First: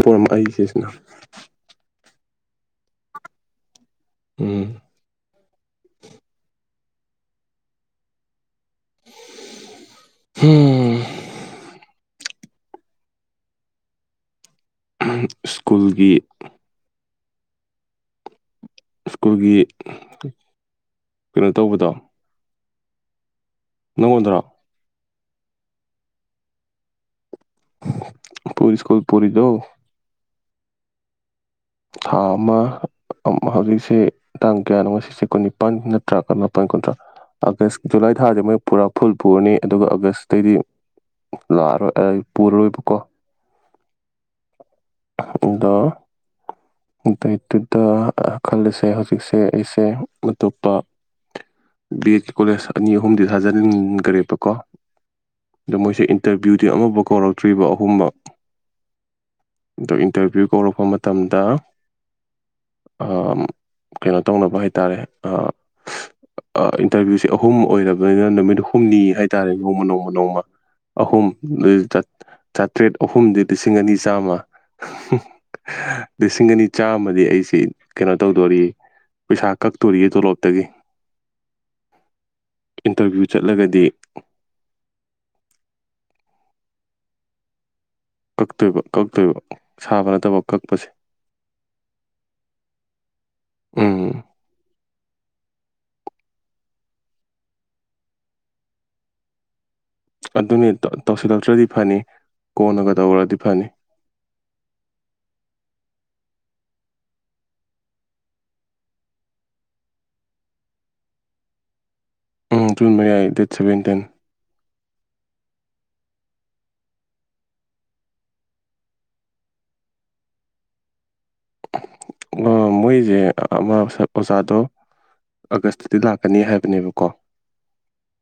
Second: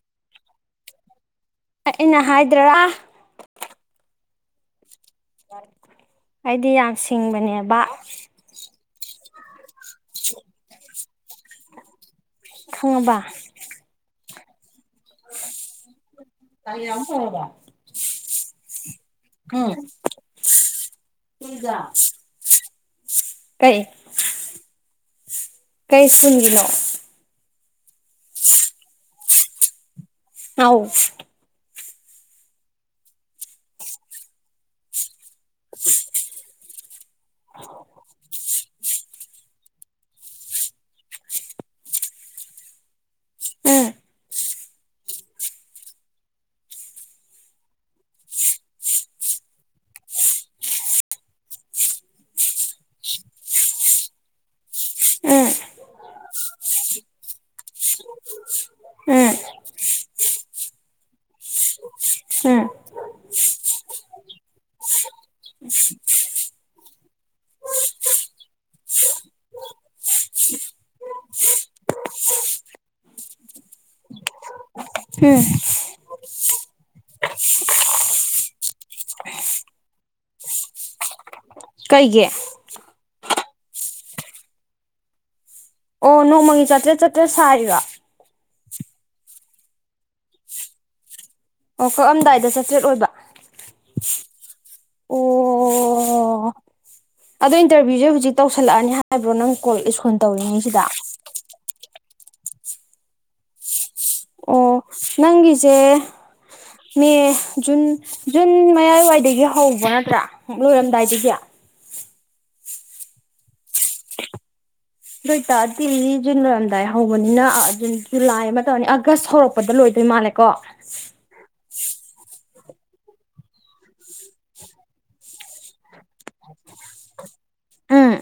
ꯄꯃꯛ ꯑꯩ ꯁꯤꯁꯤꯅ ꯑꯩꯅ ꯍꯥꯏꯗꯔꯥ ꯎꯝ ꯑꯩꯗꯤ ꯌꯥꯝ ꯁꯤꯡꯕꯅꯦꯕ ꯍꯝ ꯈꯪꯉꯕ ꯁ꯭ꯀꯨꯜꯒꯤ ꯀꯥꯔꯤꯌꯥ ꯑꯃꯨꯛ ꯇꯧꯔꯕꫭ ꯁ꯭ꯀꯨꯜꯒꯤ ꯀꯩꯅꯣ ꯇꯧꯕꯗꯣ ꯀꯩ ꯅꯪꯉꯣꯟꯗ꯭ꯔꯣ ꯀꯩ ꯁ꯭ꯀꯨꯜꯒꯤꯅꫭ ꯄꯨꯜ ꯏꯁ꯭ꯀꯨꯜ ꯄꯨꯔꯤꯗꯣ ꯉꯥꯎ ꯊꯥ ꯑꯃ ꯍꯧꯖꯤꯛꯁꯦ ꯇꯥꯡ ꯀꯌꯥꯅꯣ ꯉꯁꯤꯁꯦ ꯀꯨꯟꯅꯤꯄꯥꯟ ꯅꯠꯇ꯭ꯔꯒꯅ ꯇꯥꯡ ꯀꯨꯟꯊꯔ ꯑꯥꯒꯁ ꯖꯨꯂꯥꯏ ꯊꯥꯁꯦ ꯃꯣꯏ ꯄꯨꯔꯥ ꯐꯨꯜ ꯄꯨꯔꯅꯤ ꯑꯗꯨꯒ ꯑꯥꯒꯁꯇꯩꯩꯗꯤ ꯂꯥꯛꯑꯔꯣꯏ ꯑꯩ ꯄꯨꯔꯔꯣꯏꯕꯀꯣ ꯎꯝ ꯑꯗꯣ ꯑꯗꯨꯏꯗꯨꯨꯗ ꯈꯜꯂꯤꯁꯦ ꯍꯧꯖꯤꯛꯁꯦ ꯑꯩꯁꯦ ꯑꯇꯨꯞꯄ ꯕꯦꯠꯀꯤ ꯀꯣꯂꯦꯖ ꯑꯅꯤ ꯑꯍꯨꯝꯗꯤ ꯊꯥꯖꯤꯟꯈ꯭ꯔꯦꯕꯀꯣ ꯎꯝ ꯑꯗꯣ ꯃꯣꯏꯁꯦ ꯏꯟꯇꯔꯚ꯭ꯌꯨꯗꯤ ꯑꯃꯐꯥꯎ ꯀꯧꯔꯛꯇ꯭ꯔꯤꯕ ꯑꯍꯨꯝꯃꯨꯛ ꯎꯝ ꯑꯗꯣ ꯏꯟꯇꯔꯚ꯭ꯤꯌꯨ ꯀꯧꯔꯛꯄ ꯃꯇꯝꯗ ꯎꯝ ꯀꯩꯅꯣ ꯇꯧꯅꯕ ꯍꯥꯏꯇꯥꯔꯦ ꯏꯟꯇꯔꯚꯤꯌꯨꯁꯦ ꯑꯍꯨꯝ ꯑꯣꯏꯔꯕꯅꯤꯅ ꯅꯨꯃꯤꯠ ꯍꯨꯝꯅꯤ ꯍꯥꯏꯇꯥꯔꯦ ꯅꯣꯡꯃ ꯅꯣꯡꯃ ꯅꯣꯡꯃ ꯑꯍꯨꯝ [unintelligible] ꯆꯥꯇ꯭ꯔꯦꯠ ꯑꯍꯨꯝꯗꯤ ꯂꯤꯁꯤꯡ ꯑꯅꯤ ꯆꯥꯝꯃ ꯎꯝ ꯂꯤꯁꯤꯡ ꯑꯅꯤ ꯆꯥꯝꯃꯗꯤ ꯑꯩꯁꯤ ꯀꯩꯅꯣ ꯇꯧꯗꯣꯔꯤ ꯄꯩꯁꯥ ꯀꯛꯇꯣꯔꯤꯌꯦ ꯇꯣꯂꯣꯞꯇꯒꯤ ꯀꯩꯒꯤ ꯏꯟꯇꯔꯚ꯭ꯌꯨ ꯆꯠꯂꯒꯗꯤ ꯑꯣ ꯅꯣꯡꯃꯒꯤ ꯆꯥꯇ꯭ꯔꯦꯠ ꯆꯥꯇ꯭ꯔꯦꯠ ꯁꯥꯥꯏꯔꯤꯔꫭ ꯀꯛꯇꯣꯏꯕ ꯀꯛꯇꯣꯏꯕ ꯁꯥꯕ ꯅꯠꯇꯕ ꯀꯛꯄꯁꯦ ꯑꯣ ꯀꯛꯑꯥꯝꯗꯥꯏꯗ ꯆꯥꯇ꯭ꯔꯦꯠ ꯑꯣꯏꯕ ꯎꯝ ꯑꯣ ꯑꯗꯣ ꯏꯟꯔꯚ꯭ꯌꯨꯁꯦ ꯍꯧꯖꯤꯛ ꯇꯧꯁꯜꯂꯑꯅꯤ ꯍꯥꯏꯕ꯭ꯔꯣ ꯅꯪ ꯀꯣꯜ ꯏꯁ꯭ꯀꯨꯜ ꯑꯗꯨꯅꯤ ꯇꯧꯁꯤꯜꯂꯛꯇ꯭ꯔꯗꯤ ꯐꯅꯤ ꯀꯣꯟꯅꯒ ꯇꯧꯔꯗꯤ ꯐꯅꯤ ꯅꯪꯒꯤꯖꯦ ꯃꯦ ꯖꯨꯟ ꯖꯨꯟ ꯃꯌꯥꯏꯋꯥꯏꯗꯒꯤ ꯍꯧꯕ ꯅꯠꯇ꯭ꯔꯥ ꯂꯣꯏꯔꯝꯗꯥꯏꯗꯒꯤ ꯎꯝ ꯖꯨꯟ ꯃꯌꯥꯏꯒꯤ ꯗꯦꯠ ꯁꯕꯦꯟꯇꯤꯟ ꯑꯗꯨ ꯑꯣꯏꯇꯥꯔꯗꯤ ꯖꯨꯟ ꯂꯣꯏꯔꯝꯗꯥꯏ ꯍꯧꯕꯅꯤꯅ ꯖꯨꯟ ꯖꯨꯂꯥꯏ ꯑꯃ ꯇꯧꯔꯅꯤ ꯑꯥꯒꯁ ꯍꯧꯔꯛ ꯄꯗ ꯂꯣꯏꯗꯣꯏ ꯃꯥꯜꯂꯦꯀꯣ ꯑꯣ ꯃꯣꯏꯁꯦ ꯑꯃꯥ ꯑꯣꯖꯥꯗꯣ ꯑꯥꯒꯁꯇꯗꯤ ꯂꯥꯛꯀꯅꯤ ꯍꯥꯏꯕꯅꯦꯕꯀꯣ ꯎꯝ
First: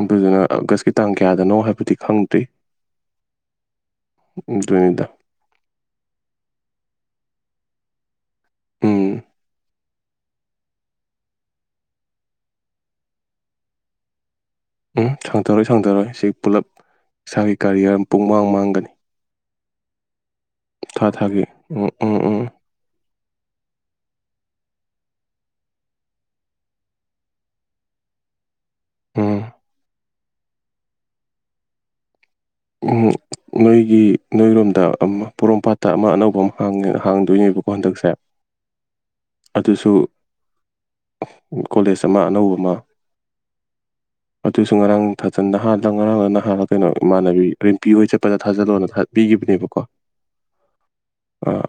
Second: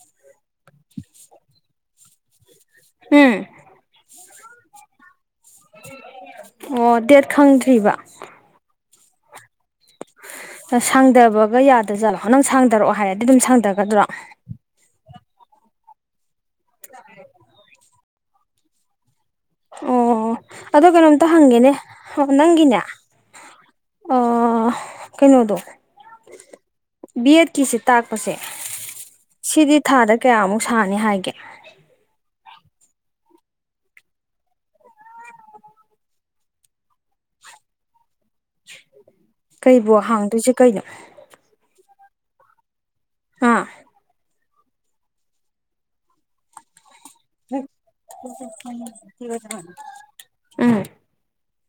ꯑꯗꯨꯗꯨꯅ ꯑꯥꯒꯁꯀꯤ ꯇꯥꯡ ꯀꯌꯥꯗꯅꯣ ꯍꯥꯏꯕꯗꯤ ꯈꯪꯗ꯭ꯔꯤ ꯍꯨꯝ ꯑꯗꯨꯅꯤꯗ ꯑꯣ ꯗꯦꯠ ꯈꯪꯗ꯭ꯔꯤꯕ ꯎꯝ ꯁꯥꯡꯗꯕꯒ ꯌꯥꯗ ꯖꯥꯠꯂꯣ ꯅꯪ ꯁꯥꯡꯗꯔꯛꯑꯣ ꯍꯥꯏꯔꯗꯤ ꯑꯗꯨꯝ ꯁꯥꯡꯊꯒꯗ꯭ꯔꯣ ꯎꯝ ꯁꯥꯡꯊꯔꯣꯏ ꯁꯥꯡꯊꯔꯣꯏ ꯁꯤ ꯄꯨꯜꯂꯞ ꯏꯁꯥꯒꯤ ꯀꯔꯤꯌꯔ ꯄꯨꯡ ꯃꯥꯡ ꯃꯥꯡꯒꯅꯤ ꯑꯣ ꯑꯗꯣ ꯊꯥ ꯀꯩꯅꯣꯝꯇ ꯊꯥꯒꯤ ꯍꯪꯒꯦꯅꯦ ꯎꯝ ꯎꯝ ꯎꯝ ꯅꯪꯒꯤꯅꯦ ꯑ ꯀꯩꯅꯣꯗꯣ ꯕꯦꯠ ꯀꯤꯁꯤ ꯇꯥꯛꯄꯁꯦ ꯎꯝ ꯁꯤꯗꯤ ꯊꯥꯗ ꯀꯌꯥꯃꯨꯛ ꯁꯥꯅꯤ ꯍꯥꯏꯒꯦ ꯎꯝ ꯅꯣꯏꯒꯤ ꯅꯣꯏꯔꯣꯝꯗ ꯑꯃ ꯄꯣꯔꯣꯝꯄꯥꯠꯇ ꯑꯃ ꯑꯅꯧꯕ ꯑꯃ ꯍꯥꯡꯗꯣꯏꯅꯦꯕꯀꯣ ꯍꯟꯗꯛꯁꯦ [unintelligible] ꯑꯗꯨꯁꯨ ꯀꯩꯕꯣ ꯍꯥꯡꯗꯣꯏꯁꯦ ꯀꯩꯅꯣ ꯀꯣꯂꯦꯖ ꯑꯃ ꯑꯅꯧꯕ ꯑꯃ ꯑꯥ ꯑꯗꯨꯁꯨ ꯉꯔꯥꯡ ꯊꯥꯖꯟ ꯅꯍꯜꯂ ꯉꯔꯥꯡꯂ ꯅꯍꯥꯜꯂ ꯀꯩꯅꯣ ꯏꯃꯥꯟꯅꯕꯤ ꯏꯕꯦꯝꯄꯤ ꯍꯣꯏ ꯆꯠꯄꯗ ꯊꯥꯖꯜꯂꯣꯅ ꯊꯄꯤꯈꯤꯕꯅꯦꯕꯀꯣ ꯎꯝ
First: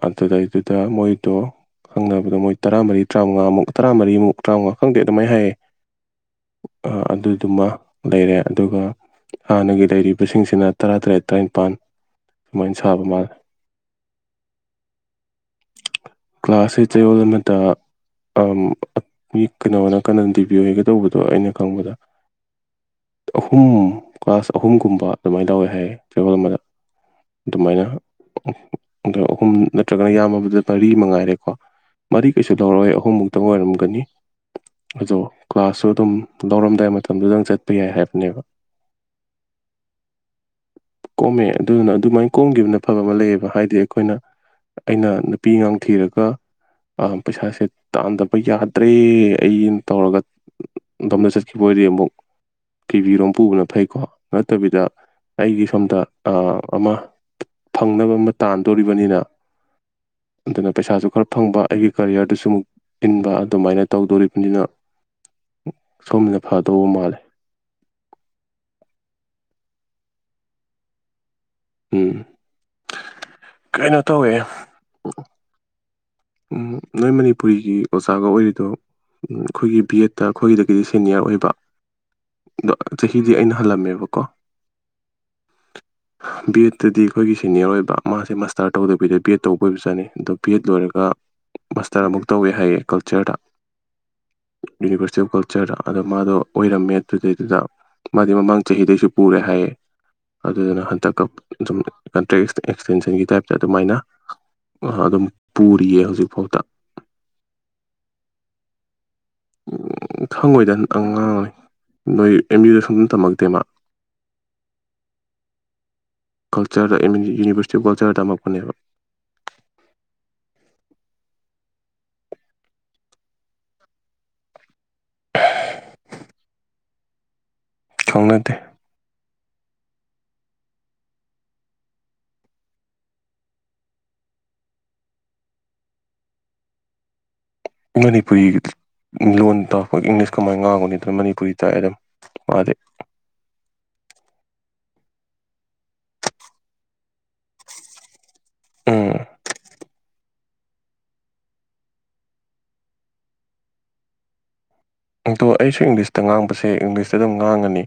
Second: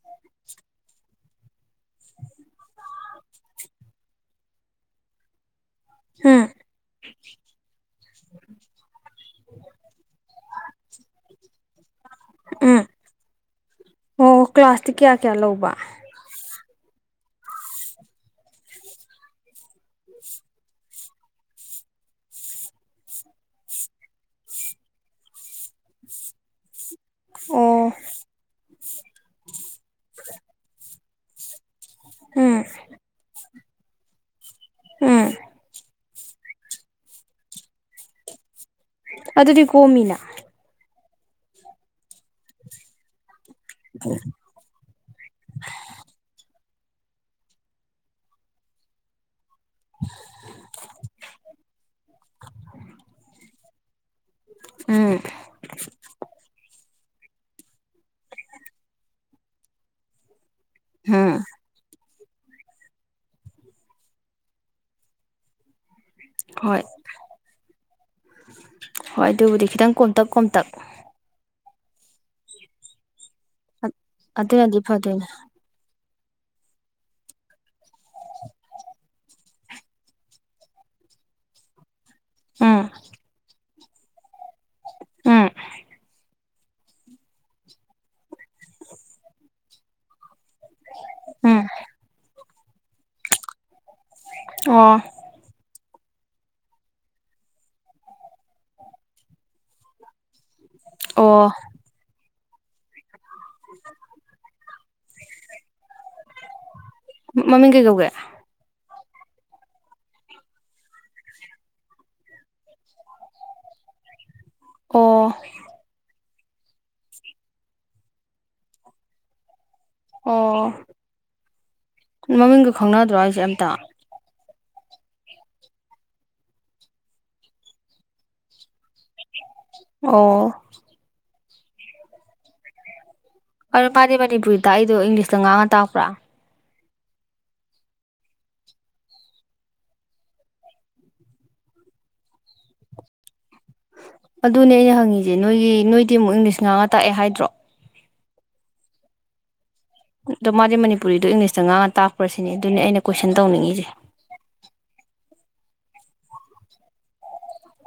ꯑꯗꯨꯗꯩꯗꯨꯗ ꯃꯣꯏꯗꯣ ꯈꯪꯅꯕꯗ ꯃꯣꯏ ꯇꯔꯥꯃꯔꯤ ꯇꯔꯥꯎꯉꯥꯃꯨꯛ ꯇꯔꯥꯃꯔꯤꯃꯨꯛ ꯇꯔꯥꯃꯉꯥ ꯈꯪꯗꯦ ꯑꯗꯨꯃꯥꯏꯅ ꯍꯥꯏꯌꯦ ꯎꯝ ꯑꯗꯨꯗꯨꯃ ꯂꯩꯔꯦ ꯑꯗꯨꯒ ꯍꯥꯟꯅꯒꯤ ꯂꯩꯔꯤꯕꯁꯤꯡꯁꯤꯅ ꯇꯔꯥꯇꯔꯦꯠ ꯇꯔꯥꯅꯤꯄꯥꯟ ꯁꯨꯃꯥꯏꯅ ꯎꯝ ꯁꯥꯕ ꯃꯥꯜꯂꯦ ꯑꯣ ꯀ꯭ꯂꯥꯁꯇꯤ ꯀꯌꯥ ꯀꯌꯥ ꯂꯧꯕ ꯀ꯭ꯂꯥꯁꯁꯤ ꯆꯌꯣꯜ ꯑꯃꯗ ꯃꯤ ꯀꯩꯅꯣꯅ ꯀꯟꯅ ꯇꯤꯕꯤꯌ ꯍꯥꯏꯒ ꯇꯧꯕꯗꯣ ꯑꯩꯅ ꯈꯪꯕꯗ ꯑꯍꯨꯝ ꯀ꯭ꯂꯥꯁ ꯑꯍꯨꯝꯒꯨꯝꯕ ꯑꯗꯨꯃꯥꯏꯅ ꯂꯧꯋꯦ ꯍꯥꯏ ꯆꯔꯣꯜ ꯑꯃꯗ ꯑꯣ ꯑꯗꯨꯃꯥꯏꯅ ꯑꯍꯨꯝ ꯅꯠꯇ꯭ꯔꯒꯅ ꯌꯥꯝꯃꯕꯗ ꯃꯔꯤ ꯃꯉꯥꯏꯔꯦꯀꯣ ꯃꯔꯤ ꯀꯩꯁꯨ ꯎꯝ ꯂꯧꯔꯣꯢ ꯑꯍꯨꯝꯃꯨꯛ ꯇ ꯑꯣꯏꯔꯝꯒꯅꯤ ꯑꯗꯣ ꯎꯝ ꯀ꯭ꯂꯥꯁꯁꯨ ꯑꯗꯨꯝ ꯂꯧꯔꯝꯗꯥꯏ ꯃꯇꯝꯗꯨꯗꯪ ꯆꯠꯄ ꯌꯥꯏ ꯍꯥꯏꯕꯅꯦꯕ ꯑꯗꯨꯗꯤ ꯀꯣꯃꯤꯅ ꯀꯣꯝꯃꯦ ꯑꯗꯨꯗꯨꯅ ꯑꯗꯨꯃꯥꯏꯅ ꯀꯣꯝꯒꯤꯕꯅ ꯐꯕ ꯑꯃ ꯂꯩꯌꯦꯕ ꯍꯥꯏꯗꯤ ꯑꯩꯈꯣꯏꯅ ꯑꯩꯅ ꯅꯨꯄꯤ ꯉꯥꯡꯊꯤꯔꯒ ꯄꯩꯁꯥꯁꯦ ꯇꯥꯟꯗꯕ ꯌꯥꯗ꯭ꯔꯦ ꯑꯩꯅ ꯇꯧꯔꯒ ꯑꯗꯣꯝꯗ ꯆꯠꯈꯤꯕ ꯑꯣꯏꯗꯤ ꯑꯃꯨꯛ ꯀꯩꯕꯤꯔꯣꯝ ꯄꯨꯕꯅ ꯐꯩꯀꯣ ꯅꯠꯇꯕꯤꯗ ꯎꯝ ꯑꯩꯒꯤ ꯁꯣꯝꯗ ꯑꯃ ꯐꯪꯅꯕ ꯑꯃ ꯇꯥꯟꯗꯣꯔꯤꯕꯅꯤꯅ ꯑꯗꯨꯅ ꯄꯩꯁꯥꯁꯨ ꯈꯔ ꯎꯝ ꯐꯪꯕ ꯑꯩꯒꯤ ꯀꯔꯤꯌꯔꯗꯁꯨ ꯑꯃꯨꯛ ꯏꯟꯕ ꯑꯗꯨꯃꯥꯏꯅ ꯇꯧꯗꯣꯔꯤꯕꯅꯤꯅ ꯁꯣꯝꯅ ꯍꯣꯏ ꯐꯗꯧꯕ ꯃꯥꯜꯂꯦ ꯍꯣꯏ ꯑꯗꯨꯕꯨꯗꯤ ꯈꯤꯇꯪ ꯀꯣꯝꯇꯛ ꯀꯣꯝꯇꯛ ꯎꯝ ꯀꯩꯅꯣ ꯇꯧꯋꯦ ꯑꯗꯨꯅꯗꯤ ꯐꯗꯣꯢꯅꯤ ꯎꯝ ꯅꯣꯏ ꯃꯅꯤꯄꯨꯔꯤꯒꯤ ꯑꯣꯖꯥꯒ ꯑꯣꯏꯔꯤꯗꯣ ꯑꯈꯣꯏꯒꯤ ꯕꯤ ꯑꯦꯠꯇ ꯑꯈꯣꯏꯒꯤꯗꯒꯤꯗꯤ ꯁꯦꯅꯤꯌꯔ ꯑꯣꯏꯕ ꯑꯗꯣ ꯎꯝ ꯆꯍꯤꯗꯤ ꯑꯩꯅ ꯍꯜꯂꯝꯃꯦꯕꯀꯣ ꯎꯝ ꯕꯤ ꯑꯦꯗꯇꯗꯤ ꯑꯩꯈꯣꯏꯒꯤ ꯁꯦꯅꯤꯌꯔ ꯑꯣꯏꯕ ꯃꯥꯁꯦ ꯃꯥꯁꯇꯔ ꯇꯧꯗꯕꯤꯗ ꯕꯤ ꯑꯦꯗ ꯇꯧꯕ ꯑꯣꯏꯕ ꯖꯥꯅꯤ ꯑꯗꯣ ꯕꯤ ꯑꯦꯗ ꯂꯣꯏꯔꯒ ꯎꯝ ꯃꯥꯁꯇꯔ ꯑꯃꯨꯛ ꯇꯧꯋꯦ ꯍꯥꯏꯌꯦ ꯀꯜꯆꯔꯗ ꯑꯣ ꯌꯨꯅꯤꯚꯔꯁꯤꯇꯤ ꯑꯣꯐ ꯀꯜ ꯆꯔꯗ ꯑꯗꯣ ꯃꯥꯗꯣ ꯑꯣꯏꯔꯝꯃꯦ ꯑꯗꯨꯗꯩꯗꯨꯗ ꯃꯥꯗꯤ ꯃꯃꯥꯡ ꯆꯍꯤꯗꯩꯁꯨ ꯄꯨꯔꯦ ꯍꯥꯏꯌꯦ ꯑꯗꯨꯗꯨꯅ ꯍꯟꯗꯛꯀ ꯑꯣ ꯑꯗꯨꯝ ꯀꯟꯇ꯭ꯔꯦꯛ ꯑꯦꯛꯁꯇꯦꯟꯁꯟꯒꯤ ꯇꯥꯏꯞꯇ ꯑꯗꯨꯃꯥꯏꯅ ꯑꯗꯨꯝ ꯄꯨꯔꯤꯌꯦ ꯍꯧꯖꯤꯛꯐꯥꯎꯗ ꯃꯃꯤꯡ ꯀꯩꯀꯧꯒꯦ ꯈꯪꯉꯣꯏꯗ ꯑꯉꯥꯡꯉꯣꯏ ꯅꯣꯏ ꯑꯦꯝ ꯌꯨꯗ ꯁꯨꯝ ꯇꯝꯃꯛꯇꯦ ꯃꯥ ꯑꯣ ꯀꯜꯆꯔꯗ ꯏꯟ ꯌꯨꯅꯤꯕꯔꯁꯤꯇꯤ ꯑꯣꯐ ꯀꯜꯆꯔꯗ ꯇꯝꯃꯛꯄꯅꯦꯕ ꯑꯣ ꯃꯃꯤꯡꯒ ꯈꯪꯅꯗ꯭ꯔꯣ ꯍꯥꯢꯁꯦ ꯑꯝꯇ [unintelligible] ꯈꯪꯅꯗꯦ ꯑꯣ ꯑ ꯃꯥꯗꯤ ꯃꯅꯤꯄꯨꯔꯤꯗ ꯑꯩꯗꯣ ꯏꯪꯂꯤꯁꯇ ꯉꯥꯡꯉ ꯇꯥꯛꯄ꯭ꯔꯥ ꯃꯅꯤꯄꯨꯔꯤꯒꯤꯗꯤ ꯂꯣꯟ ꯇꯥꯛꯄ ꯏꯪꯂꯤꯁ ꯀꯃꯥꯏꯅ ꯉꯥꯡꯒꯅꯤ ꯑꯗꯨꯅ ꯃꯅꯤꯄꯨꯔꯤ ꯇꯥꯛꯑꯦ ꯑꯗꯨꯝ ꯃꯥꯗꯤ ꯑꯗꯨꯅꯦ ꯑꯩꯅ ꯍꯪꯉꯤꯁꯦ ꯅꯣꯏꯒꯤ ꯅꯣꯏꯗꯤ ꯑꯃꯨꯛ ꯏꯪꯂꯤꯁ ꯉꯥ ꯇꯥꯛꯑꯦ ꯍꯥꯏꯗ꯭ꯔꯣ ꯎꯝ ꯑꯗꯣ ꯃꯥꯗꯤ ꯃꯅꯤꯄꯨꯔꯤꯗꯣ ꯏꯪꯂꯤꯁꯇ ꯉꯥꯡꯉ ꯇꯥꯛꯄ꯭ꯔꯁꯤꯅꯦ ꯑꯗꯨꯅꯤ ꯑꯩꯅ ꯀꯣꯏꯁꯟ ꯇꯧꯅꯤꯡꯉꯤꯖꯦ ꯑꯪꯇꯣ ꯑꯩꯁꯨ ꯏꯪꯂꯤꯁꯇ ꯉꯥꯡꯕꯁꯦ ꯏꯪꯂꯤꯁꯇ ꯑꯗꯨꯝ ꯉꯥꯡꯉꯅꯤ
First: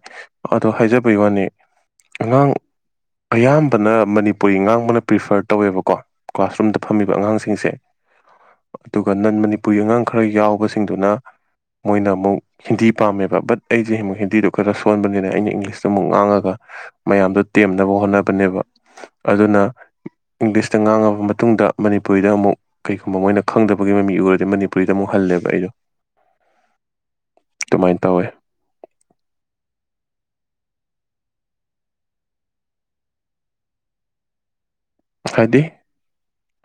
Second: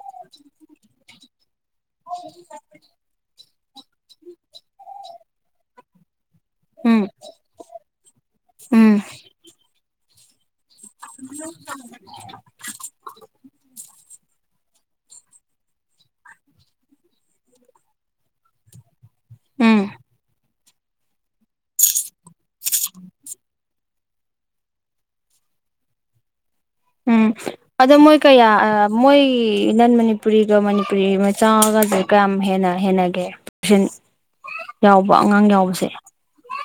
ꯑꯗꯣ ꯍꯥꯏꯖꯕꯩ ꯋꯥꯅꯦ ꯑꯉꯥꯡ ꯑꯌꯥꯝꯕꯅ ꯃꯅꯤꯄꯨꯔꯤ ꯉꯥꯡꯕꯅ ꯄ꯭ꯔꯤꯐꯔ ꯇꯧꯋꯦꯕꯀꯣ ꯀ꯭ꯂꯥꯁꯔꯨꯝꯗ ꯎꯝ ꯐꯝꯃꯤꯕ ꯑꯉꯥꯡꯁꯤꯡꯁꯦ ꯎꯝ ꯑꯗꯨꯒ ꯅꯟ ꯃꯅꯤꯄꯨꯔꯤ ꯑꯉꯥꯡ ꯈꯔ ꯌꯥꯎꯕꯁꯤꯡꯗꯨꯅ ꯄꯨꯖꯧ ꯃꯣꯏꯅ ꯑꯃꯨꯛ ꯍꯤꯟꯗꯤ ꯄꯥꯝꯃꯦꯕ ꯕꯠ ꯑꯩꯗꯤ ꯍꯤꯟ ꯍꯤꯟꯗꯤꯗꯨ ꯈꯔ ꯁꯣꯟꯕꯅꯤꯅ ꯑꯩꯅ ꯏꯪꯂꯤꯁꯇꯨ ꯑꯃꯨꯛ ꯉꯥꯡꯉꯒ ꯃꯌꯥꯝꯗꯣ ꯇꯦꯝꯅꯕ ꯍꯣꯠꯅꯕꯅꯦꯕ ꯑꯗꯨꯅ ꯎꯝ ꯏꯪꯂꯤꯁꯇ ꯉꯥꯡꯉꯕ ꯃꯇꯨꯡꯗ ꯃꯅꯤꯄꯨꯔꯤꯗ ꯑꯃꯨꯛ ꯀꯩꯒꯨꯝꯕ ꯃꯣꯏꯅ ꯈꯪꯗꯕ ꯒꯤ ꯃꯃꯤ ꯎꯔꯗꯤ ꯃꯅꯤꯄꯔꯤꯗ ꯑꯃꯨꯛ ꯍꯜꯂꯦꯕ ꯑꯩꯗꯣ ꯎꯝ ꯑꯗꯣ ꯑꯗꯨꯃꯥꯏꯅ ꯃꯣꯏ ꯇꯧꯋꯦ ꯀꯌꯥ ꯃꯣꯏ ꯅꯟ ꯃꯅꯤꯄꯨꯔꯤꯒ ꯃꯅꯤꯄꯨꯔꯤ ꯃꯆꯥꯒꯁ ꯀꯌꯥꯝ ꯍꯦꯟꯅ ꯍꯦꯟꯅꯒꯦ ꯇꯁꯦꯟ ꯌꯥꯎꯕ ꯑꯉꯥꯡ ꯍꯥꯏꯗꯤ ꯌꯥꯎꯕꯁꯦ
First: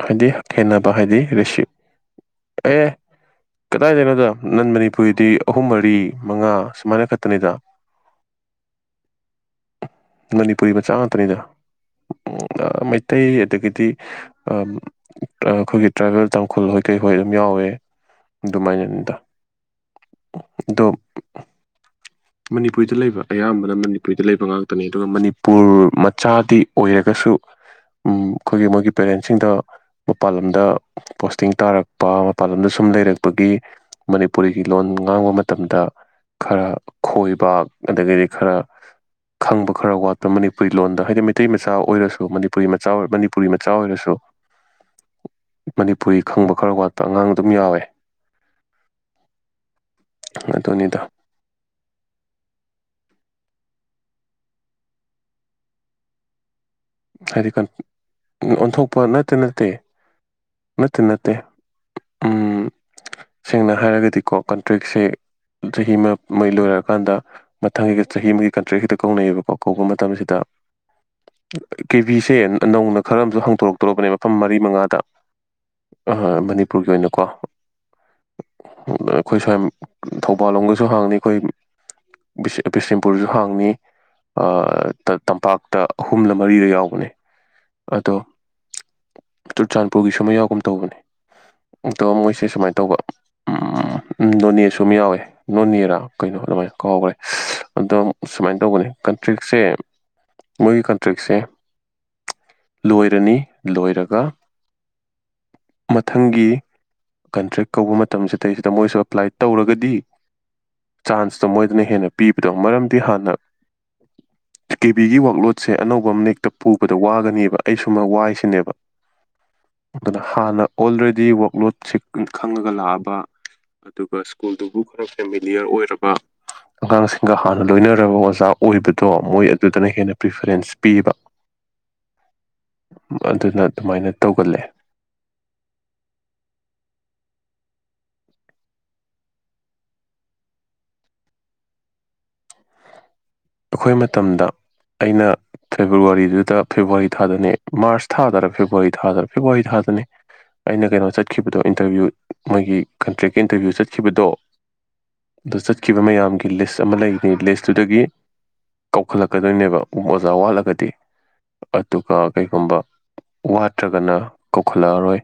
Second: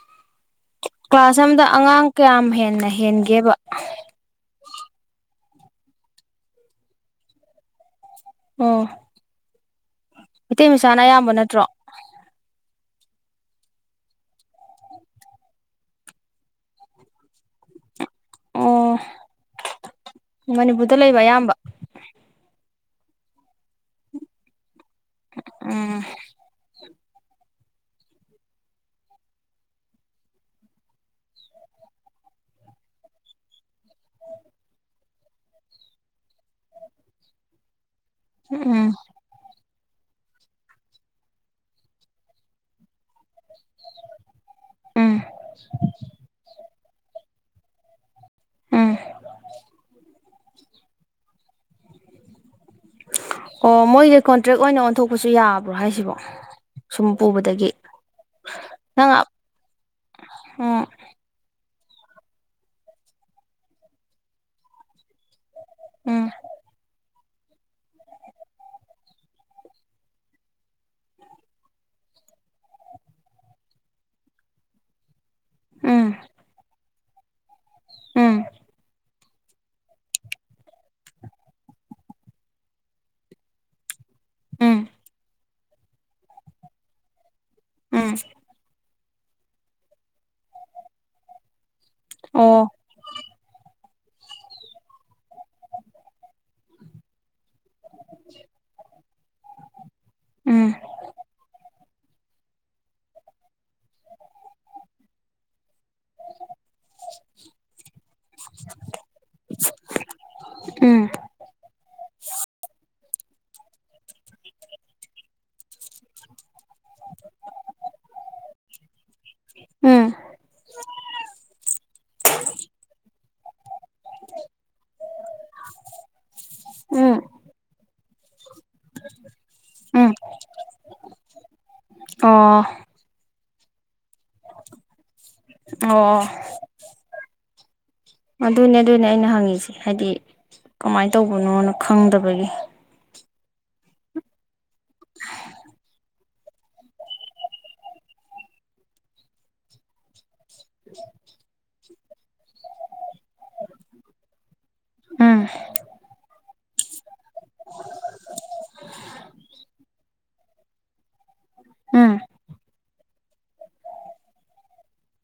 ꯍꯥꯏꯗꯤ ꯈꯦꯅꯕ ꯍꯥꯏꯗꯤ ꯀ꯭ꯂꯥꯁ ꯑꯝꯗ ꯔꯤꯁꯤꯞ ꯑꯉꯥꯡ ꯀꯌꯥꯝ ꯑꯦ ꯍꯦꯟꯅ ꯍꯦꯟꯒꯦꯕ ꯀꯗꯥꯏꯗꯅꯗꯣ ꯅꯟ ꯃꯅꯤꯄꯨꯔ ꯑꯩꯈꯣꯏꯗꯤ ꯑꯍꯨꯝ ꯃꯔꯤ ꯃꯉꯥ ꯁꯨꯃꯥꯏꯅ ꯈꯛꯇꯅꯤꯗ ꯎꯝ ꯃꯅꯤꯄꯨꯔꯤ ꯃꯆꯥ ꯑꯌꯥꯝꯕ ꯉꯥꯛꯇꯅꯤꯗ ꯅꯠꯇ꯭ꯔꯣ ꯃꯩꯇꯩ ꯑꯗꯒꯤꯗꯤ ꯑꯩꯈꯣꯏꯒꯤ ꯇ꯭ꯔꯥꯏꯕꯦꯜ ꯇꯥꯡꯈꯨꯜ ꯍꯣꯏ ꯀꯩ ꯍꯣꯏ ꯑꯗꯨꯝ ꯌꯥꯎꯏꯦ ꯑꯣ ꯑꯗꯨꯃꯥꯏꯅꯗ ꯑꯗꯣ ꯃꯅꯤꯄꯨꯔꯗ ꯂꯩꯕ ꯑꯌꯥꯝꯕ ꯃꯅꯤꯄꯨꯔꯤꯗ ꯂꯩꯕ ꯑꯌꯥꯝꯕꯅ ꯃꯅꯤꯄꯨꯔꯤꯗ ꯂꯩꯕ ꯉꯥꯛꯇꯅꯦ ꯑꯗꯨꯒ ꯃꯅꯤꯄꯨꯔ ꯎꯝ ꯃꯆꯥꯗꯤ ꯑꯣꯏ ꯑꯗꯨꯁꯨ ꯑꯝ ꯑꯈꯣꯏꯒꯤ ꯃꯣꯏꯒꯤ ꯄꯦꯔꯦꯟꯁꯤꯡꯗ ꯃꯄꯥꯜꯂꯝꯗ ꯄꯣꯁꯇꯤꯡ ꯇꯥꯔꯛꯄ ꯃꯄꯥꯟ ꯂꯝꯣꯝꯗ ꯁꯨꯝ ꯂꯩꯔꯛꯄꯒꯤ ꯃꯅꯤꯄꯨꯔꯤꯒꯤ ꯂꯣꯟ ꯉꯥꯡꯕ ꯃꯇꯝꯗ ꯈꯔ ꯈꯣꯏꯕꯥꯛ ꯑꯗꯒꯤꯗꯤ ꯈꯔ ꯎꯝ ꯈꯪꯕ ꯈꯔ ꯋꯥꯠꯄ ꯃꯅꯤꯄꯨꯔꯤ ꯂꯣꯟꯗ ꯍꯥꯏꯗꯤ ꯃꯩꯇꯩ ꯃꯆꯥ ꯑꯣꯏꯔꯁꯨ ꯃꯅꯤꯄꯨꯔꯤ ꯃꯆꯥ ꯑꯣꯏꯕ ꯃꯅꯤꯞ ꯄꯨꯔꯤ ꯃꯆꯥ ꯑꯣꯏꯔꯁꯨ ꯎꯝ ꯃꯅꯤꯄꯨꯔꯤ ꯈꯪꯕ ꯈꯔ ꯋꯥꯠꯄ ꯑꯉꯥꯡ ꯑꯗꯨꯝ ꯌꯥꯎꯋꯦ ꯎꯝ ꯑꯗꯨꯅꯤꯗ ꯑꯣ ꯃꯣꯏꯌꯦ ꯀꯣꯟꯇ꯭ꯔꯦꯛ ꯑꯣꯏꯅ ꯑꯣꯟꯊꯣꯛꯄꯁꯨ ꯌꯥꯕ꯭ꯔꯣ ꯍꯥꯏꯁꯤꯕꯣ ꯁꯨꯝ ꯍꯥꯏꯗꯤ ꯀꯟ ꯄꯨꯕꯗꯒꯤ ꯑꯣꯟꯊꯣꯛꯄ ꯅꯪ ꯅꯠꯇ ꯅꯠꯇꯦ ꯎꯝ ꯅꯠꯇꯦ ꯅꯠꯇꯦ ꯑꯝ ꯁꯦꯡꯅ ꯍꯥꯏꯔꯒꯗꯤꯀꯣ ꯀꯟꯇ꯭ꯔꯦꯛꯁꯦ ꯆꯍꯤ ꯃ ꯎꯝ ꯃꯩ ꯂꯣꯏꯔꯑꯀꯥꯟꯗ ꯃꯊꯪꯒꯤꯒ ꯆꯍꯤ ꯑꯃꯒꯤ ꯀꯟꯇ꯭ꯔꯦꯛ ꯍꯤꯇ ꯀꯧꯅꯩꯌꯦꯕꯀꯣ ꯀꯧꯕ ꯃꯇꯝꯁꯤꯗ ꯀꯦꯕꯤꯁꯦ ꯅꯧꯅ ꯈꯔꯑꯝꯁꯨ ꯍꯥꯡꯗꯣꯔꯛꯇꯣꯔꯕꯅꯦ ꯐꯝ ꯃꯔꯤ ꯃꯉꯥꯗ ꯎꯝ ꯑ ꯃꯅꯤꯄꯨꯔꯒꯤ ꯑꯣꯏꯅꯀꯣ ꯎꯝ ꯑ ꯑꯈꯣꯏ ꯁ꯭ꯋꯥꯏꯝ ꯊꯧꯕꯥꯜ ꯂꯣꯝꯒꯁꯨ ꯍꯥꯡꯅꯤ ꯑꯩꯈꯣꯏ ꯕꯤꯁꯦ ꯕꯤꯁꯦꯝꯄꯨꯔꯖꯨ ꯍꯥꯡꯅꯤ ꯑ ꯎꯝ ꯇ ꯇꯝꯄꯥꯛꯇ ꯑꯍꯨꯝꯂ ꯃꯔꯤꯔ ꯌꯥꯎꯕꯅꯤ ꯎꯝ ꯑꯗꯣ ꯆꯨꯔꯆꯥꯟꯄꯨꯒꯤꯁꯨꯃ ꯌꯥꯎꯒꯨꯝ ꯇꯧꯕꯅꯦ ꯑꯗꯣ ꯃꯣꯏꯁꯦ ꯑꯣ ꯁꯨꯃꯥꯏ ꯇꯧꯕ ꯎꯝ ꯑꯝ ꯅꯣꯅꯦꯁꯨ ꯑꯃ ꯌꯥꯎꯋꯦ ꯅꯣꯅꯦꯔꯥ ꯀꯩꯅꯣ ꯑꯗꯨꯃꯥꯏꯟ ꯀꯥꯎꯒꯔꯦ ꯑꯗꯣ ꯁꯨꯃꯥꯏꯟ ꯇꯧꯕꯅꯤ ꯀꯟꯇ꯭ꯔꯤꯛꯁꯦ ꯎꯝ ꯃꯣꯏꯒꯤ ꯀꯟ ꯂꯣꯏꯔꯅꯤ ꯂꯣꯏꯔꯒ ꯃꯊꯪꯒꯤ ꯀꯟꯇ꯭ꯔꯦꯛ ꯀꯧꯕ ꯃꯇꯝꯁꯤꯗꯩꯁꯤꯗ ꯃꯣꯏꯁꯨ ꯑꯦꯄ꯭ꯂꯥꯏ ꯇꯧꯔꯒꯗꯤ ꯎꯝ ꯆꯥꯟꯁꯇꯣ ꯃꯣꯏꯗꯅ ꯍꯦꯟꯅ ꯄꯤꯕꯗꯣ ꯃꯔꯝꯗꯤ ꯍꯥꯟꯅ ꯀꯦꯕꯤꯒꯤ ꯋꯥꯛꯂꯨꯠ ꯁꯦ ꯑꯅꯧꯕ ꯑꯃꯅꯦꯛꯇ ꯄꯨꯕꯗ ꯋꯥꯒꯅꯦꯕ ꯑꯩ ꯁꯃ ꯋꯥꯏꯁꯤꯅꯦꯕ ꯎꯝ ꯑꯗ ꯍꯥꯟꯅ ꯑꯣꯜꯔꯦꯗꯤ ꯋꯥꯛꯂꯣꯠꯁꯤ ꯈꯪꯉꯒ ꯂꯥꯛꯑꯕ ꯑꯗꯨꯒ ꯁ꯭ꯀꯨꯜꯗꯨꯕꯨ ꯈꯔ ꯐꯦꯃꯤꯂꯤꯌꯔ ꯑꯣꯏꯔꯕ ꯎꯝ ꯑꯉꯥꯡꯁꯤꯡꯒ ꯍꯥꯟꯅ ꯂꯣꯏꯅꯔꯕ ꯑꯣꯖꯥ ꯑꯣꯏꯕꯗꯣ ꯃꯣꯏ ꯑꯗꯨꯗꯅ ꯍꯦꯟꯅ ꯄ꯭ꯔꯤꯐꯔꯦꯟꯁ ꯄꯤꯕ ꯑ ꯑꯗꯨꯅ ꯑꯗꯨꯃꯥꯏꯅ ꯇꯧꯒꯜꯂꯦ ꯑꯣ ꯑꯗꯨꯅꯦ ꯑꯗꯨꯅꯦ ꯑꯩꯅ ꯍꯪꯉꯤꯁꯦ ꯍꯥꯏꯗꯤ ꯀꯃꯥꯏꯅ ꯇꯧꯕꯅꯣꯅ ꯈꯪꯗꯕꯒꯤ ꯑꯩꯈꯣꯏ ꯃꯇꯝꯗ ꯑꯩꯅ ꯐꯦꯕꯋꯥꯔꯤꯗꯨꯗ ꯐꯦꯕꯋꯥꯔꯤ ꯊꯥꯗꯅꯤ ꯃꯥꯔꯁ ꯊꯥꯗꯔ ꯐꯦꯕꯋꯥꯔꯤ ꯊꯥꯗꯔ ꯐꯦꯕꯋꯥꯔꯤ ꯊꯥꯗꯅꯤ ꯑꯩꯅ ꯀꯩꯅꯣ ꯆꯠꯈꯤꯕꯗꯣ ꯏꯟꯇꯔꯚ꯭ꯌꯨ ꯃꯣꯏꯒꯤ ꯀꯟꯇ꯭ꯔꯦꯛꯀꯤ ꯏꯟꯇꯔꯚ꯭ꯌꯨ ꯆꯠꯈꯤꯕꯗꯣ ꯎꯝ ꯑꯗꯨ ꯆꯠꯈꯤꯕ ꯃꯌꯥꯝꯒꯤ ꯂꯤꯁ ꯑꯃ ꯂꯩꯕꯅꯤ ꯂꯤꯁꯇꯨꯗꯒꯤ ꯀꯧꯈꯠꯂꯛꯀꯗꯣꯏꯅꯦꯕ ꯑꯣꯖꯥ ꯋꯥꯂꯒꯗꯤ ꯑꯗꯨꯒ ꯎꯝ ꯀꯩꯒꯨꯝꯕ ꯋꯥꯠꯇ꯭ꯔꯒꯅ ꯀꯧꯈꯠꯂꯛꯑꯔꯣꯏ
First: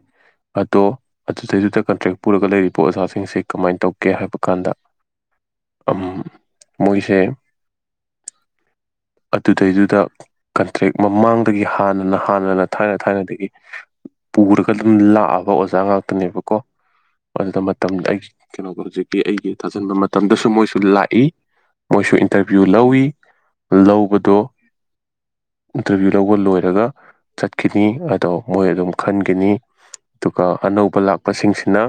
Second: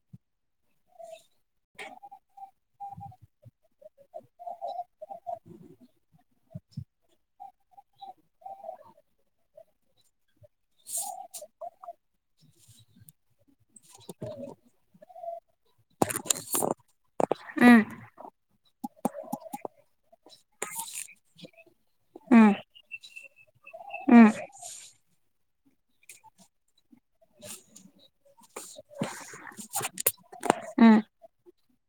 ꯑꯗꯣ ꯑꯗꯨꯗꯩꯗꯨꯗ ꯀꯟꯇ꯭ꯔꯦꯛ ꯄꯨꯔꯒ ꯂꯩꯔꯤꯕ ꯑꯣꯖꯥꯁꯤꯡꯁꯤ ꯀꯃꯥꯏꯟ ꯇꯧꯒꯦ ꯍꯥꯏꯕ ꯀꯥꯟꯗ ꯑꯝ ꯃꯣꯏꯁꯦ ꯑꯗꯨꯗꯩꯗꯨꯗ ꯀꯟꯇ꯭ꯔꯦꯛ ꯃꯃꯥꯡꯗꯒꯤ ꯍꯥꯟꯅꯅ ꯍꯥꯟꯅꯅ ꯊꯥꯏꯅ ꯊꯥꯏꯅꯗꯒꯤ ꯄꯨꯔꯒ ꯑꯗꯨꯝ ꯂꯥꯛꯑꯕ ꯑꯣꯖꯥ ꯉꯥꯛꯇꯅꯦꯕꯀꯣ ꯑꯗꯨꯗ ꯎꯝ ꯃꯇꯝꯗ ꯑꯩ ꯀꯩꯅꯣꯒ ꯍꯨꯖꯤꯛꯀꯤ ꯑꯩꯒꯤ ꯊꯥꯖꯤꯟꯕ ꯃꯇꯝꯗꯁꯨ ꯃꯣꯏꯁꯨ ꯂꯥꯛꯏ ꯃꯣꯏꯁꯨ ꯎꯝ ꯏꯟꯇꯔꯚꯤꯌꯨ ꯂꯧꯋꯤ ꯎꯝ ꯂꯧꯕꯗꯣ ꯑꯗꯨꯒꯤ ꯂꯧꯕꯥ ꯂꯣꯌꯔꯥꯒꯥ ꯆꯠꯈꯤꯅꯤ ꯑꯗꯣ ꯃꯨ ꯑꯗꯨꯝ ꯈꯟꯒꯤꯅꯤ ꯑꯗꯨꯒ ꯑꯅꯧꯕ ꯎꯝ ꯂꯥꯛꯄꯁꯤꯡꯁꯤꯅ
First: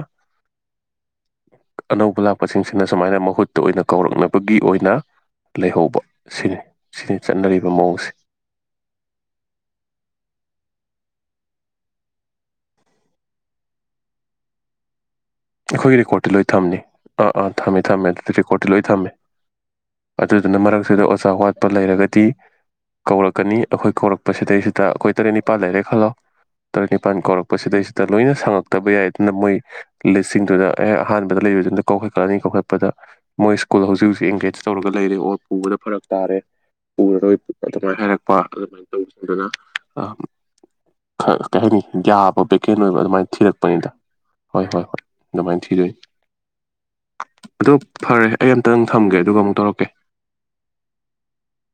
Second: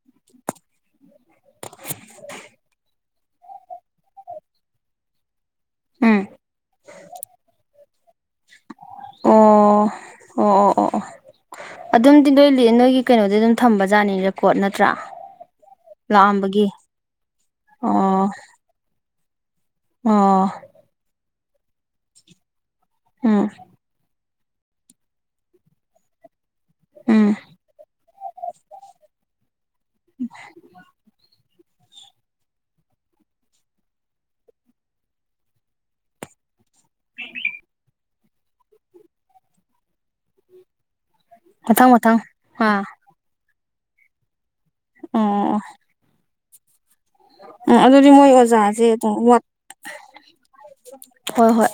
ꯑꯅꯧꯕ ꯂꯥꯛꯄꯁꯤꯡꯁꯤꯅ ꯁꯨꯃꯥꯏꯅ ꯃꯍꯨꯠꯇ ꯑꯣꯏꯅ ꯀꯧꯔꯛꯅꯕꯒꯤ ꯑꯣꯏꯅ ꯂꯩꯍꯧꯕ ꯎꯝ ꯁꯤꯅꯤ ꯁꯤꯅꯤ ꯆꯠꯅꯔꯤꯕ ꯃꯑꯣꯡꯁꯦ ꯑꯣ ꯑꯣ ꯑꯣ ꯑꯣ ꯑꯗꯨꯝꯗꯤ ꯅꯣꯏ ꯂꯤ ꯅꯣꯏꯒꯤ ꯀꯩꯅꯣꯗꯤ ꯑꯗꯨꯝ ꯊꯝꯕ ꯖꯥꯠꯅꯤ ꯔꯦꯀꯣꯠ ꯅꯠꯇ꯭ꯔꯥ ꯑꯩꯈꯣꯏꯒꯤ ꯔꯦꯀꯣꯔꯠꯇꯤ ꯂꯣꯏ ꯂꯥꯛꯑꯝꯕꯒꯤ ꯊꯝꯅꯤ ꯑꯥ ꯑꯥ ꯊꯝꯃꯦ ꯊꯝꯃꯦ ꯑꯣ ꯑꯗꯨꯗꯤ ꯔꯦꯀꯣꯔꯠꯇꯤ ꯂꯣꯏ ꯊꯝꯃꯦ ꯑꯣ ꯑꯗꯨꯗꯨꯅ ꯃꯔꯛꯁꯤꯗ ꯑꯣꯖꯥ ꯋꯥꯠꯄ ꯂꯩꯔꯒꯗꯤ ꯎꯝ ꯀꯧꯔꯛꯀꯅꯤ ꯑꯩꯈꯣꯏ ꯀꯧꯔꯛꯄ ꯁꯤꯗꯩꯁꯤꯗ ꯑꯩꯈꯣꯏ ꯇꯔꯦꯠ ꯅꯤꯄꯥꯜ ꯂꯩꯔꯦ ꯈꯜꯂꯣ ꯇꯔꯦꯠ ꯅꯤꯄꯥꯜ ꯎꯝ ꯀꯧꯔꯛꯄꯁꯤꯗꯩꯁꯤꯗ ꯂꯣꯏꯅ ꯁꯪꯉꯛꯇꯕ ꯌꯥꯏ ꯑꯗꯨꯅ ꯃꯣꯏ ꯂꯤꯁꯁꯤꯡꯗꯨꯗ ꯑꯦ ꯑꯍꯥꯟꯕꯗ ꯂꯩꯕꯁꯤꯡꯗ ꯀꯧꯈꯠꯂꯅꯤ ꯀꯧꯈꯠꯄꯗ ꯃꯣꯏ ꯁ꯭ꯀꯨꯜ ꯍꯧꯖꯤꯛ ꯍꯧꯖꯤꯛ ꯑꯦꯡꯒꯦꯖ ꯇꯧꯔꯒ ꯂꯩꯔꯦ ꯑꯣꯔ ꯄꯨꯕꯗ ꯐꯔꯛ ꯇꯥꯔꯦ ꯄꯨꯔꯔꯣꯏ ꯄꯨ ꯑꯗꯨꯃꯥꯏꯅ ꯍꯥꯏꯔꯛꯄ ꯑꯗꯨꯃꯥꯏꯅ ꯇꯧꯕꯁꯤꯡꯗꯨꯅ ꯀꯩ ꯍꯥꯏꯅꯤ ꯃꯊꯪ ꯃꯊꯪ ꯌꯥꯕ ꯕꯦꯀꯦꯟ ꯑꯥ ꯑꯣꯏꯕ ꯑꯗꯨꯃꯥꯏꯅ ꯊꯤꯔꯛꯄꯅꯤꯗ ꯍꯣꯏ ꯍꯣꯏ ꯍꯣꯏ ꯑꯣ ꯑꯣ ꯑꯗꯨꯃꯥꯏꯅ ꯊꯤꯖꯩ ꯎꯝ ꯑꯗꯨꯗꯤ ꯃꯣꯏ ꯑꯝꯇꯪ ꯑꯣꯖꯥꯁꯦ ꯑꯗꯨꯝ ꯊꯝꯒꯦ ꯑꯗꯨꯒ ꯋꯥꯠ ꯑꯃꯨꯛ ꯇꯧꯔꯛꯀꯦ ꯍꯣꯏ ꯍꯣꯏ